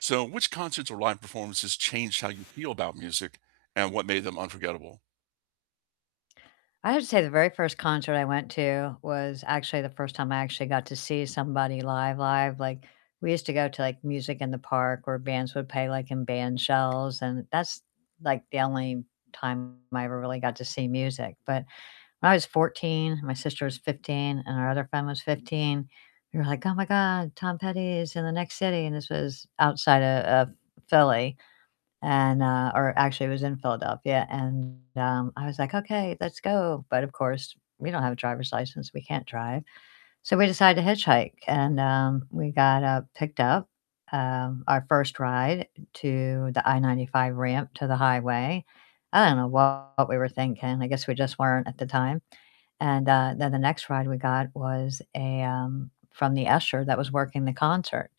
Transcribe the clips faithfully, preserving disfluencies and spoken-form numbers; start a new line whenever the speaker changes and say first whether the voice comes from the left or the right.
right: So which concerts or live performances changed how you feel about music and what made them unforgettable?
left: I have to say the very first concert I went to was actually the first time I actually got to see somebody live live, like, we used to go to, like, music in the park where bands would pay, like, in band shells, and that's, like, the only time I ever really got to see music. But when I was fourteen, my sister was fifteen, and our other friend was fifteen, we were like, "Oh my god, Tom Petty is in the next city." And this was outside o of Philly, and, uh Or actually it was in Philadelphia. And, um, I was like, "Okay, let's go." But of course we don't have a driver's license, we can't drive. So we decided to hitchhike, and, um, we got, uh, picked up, um, our first ride to the I ninety five ramp to the highway. I don't know what we were thinking, I guess we just weren't at the time. And, uh, then the next ride we got was a, um from the usher that was working the concert.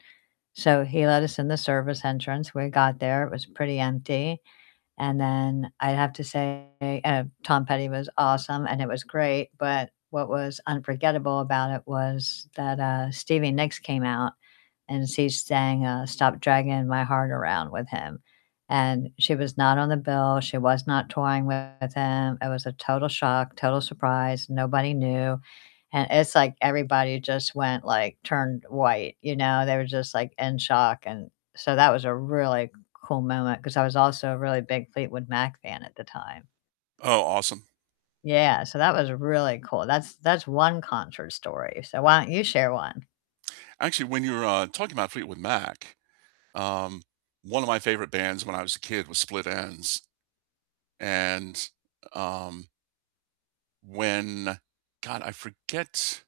left: So he let us in the service entrance, we got there, it was pretty empty, and then I'd have to say uh, Tom Petty was awesome, and it was great, but what was unforgettable about it was that, uh, Stevie Nicks came out, and she sang, uh, "Stop Dragging My Heart Around" with him. And she was not on the bill, she was not touring with him, it was a total shock, total surprise, nobody knew. And it's like everybody just went, like turned white, you know? They were just, like, in shock, and so that was a really cool moment 'cause I was also a really big Fleetwood Mac fan at the time.
right: Oh, awesome.
left: Yeah, so that was really cool. That's that's one concert story. So why don't you share one?
right: Actually, when you were, uh, talking about Fleetwood Mac, um, one of my favorite bands when I was a kid was Split Enz, and, um when God, I forget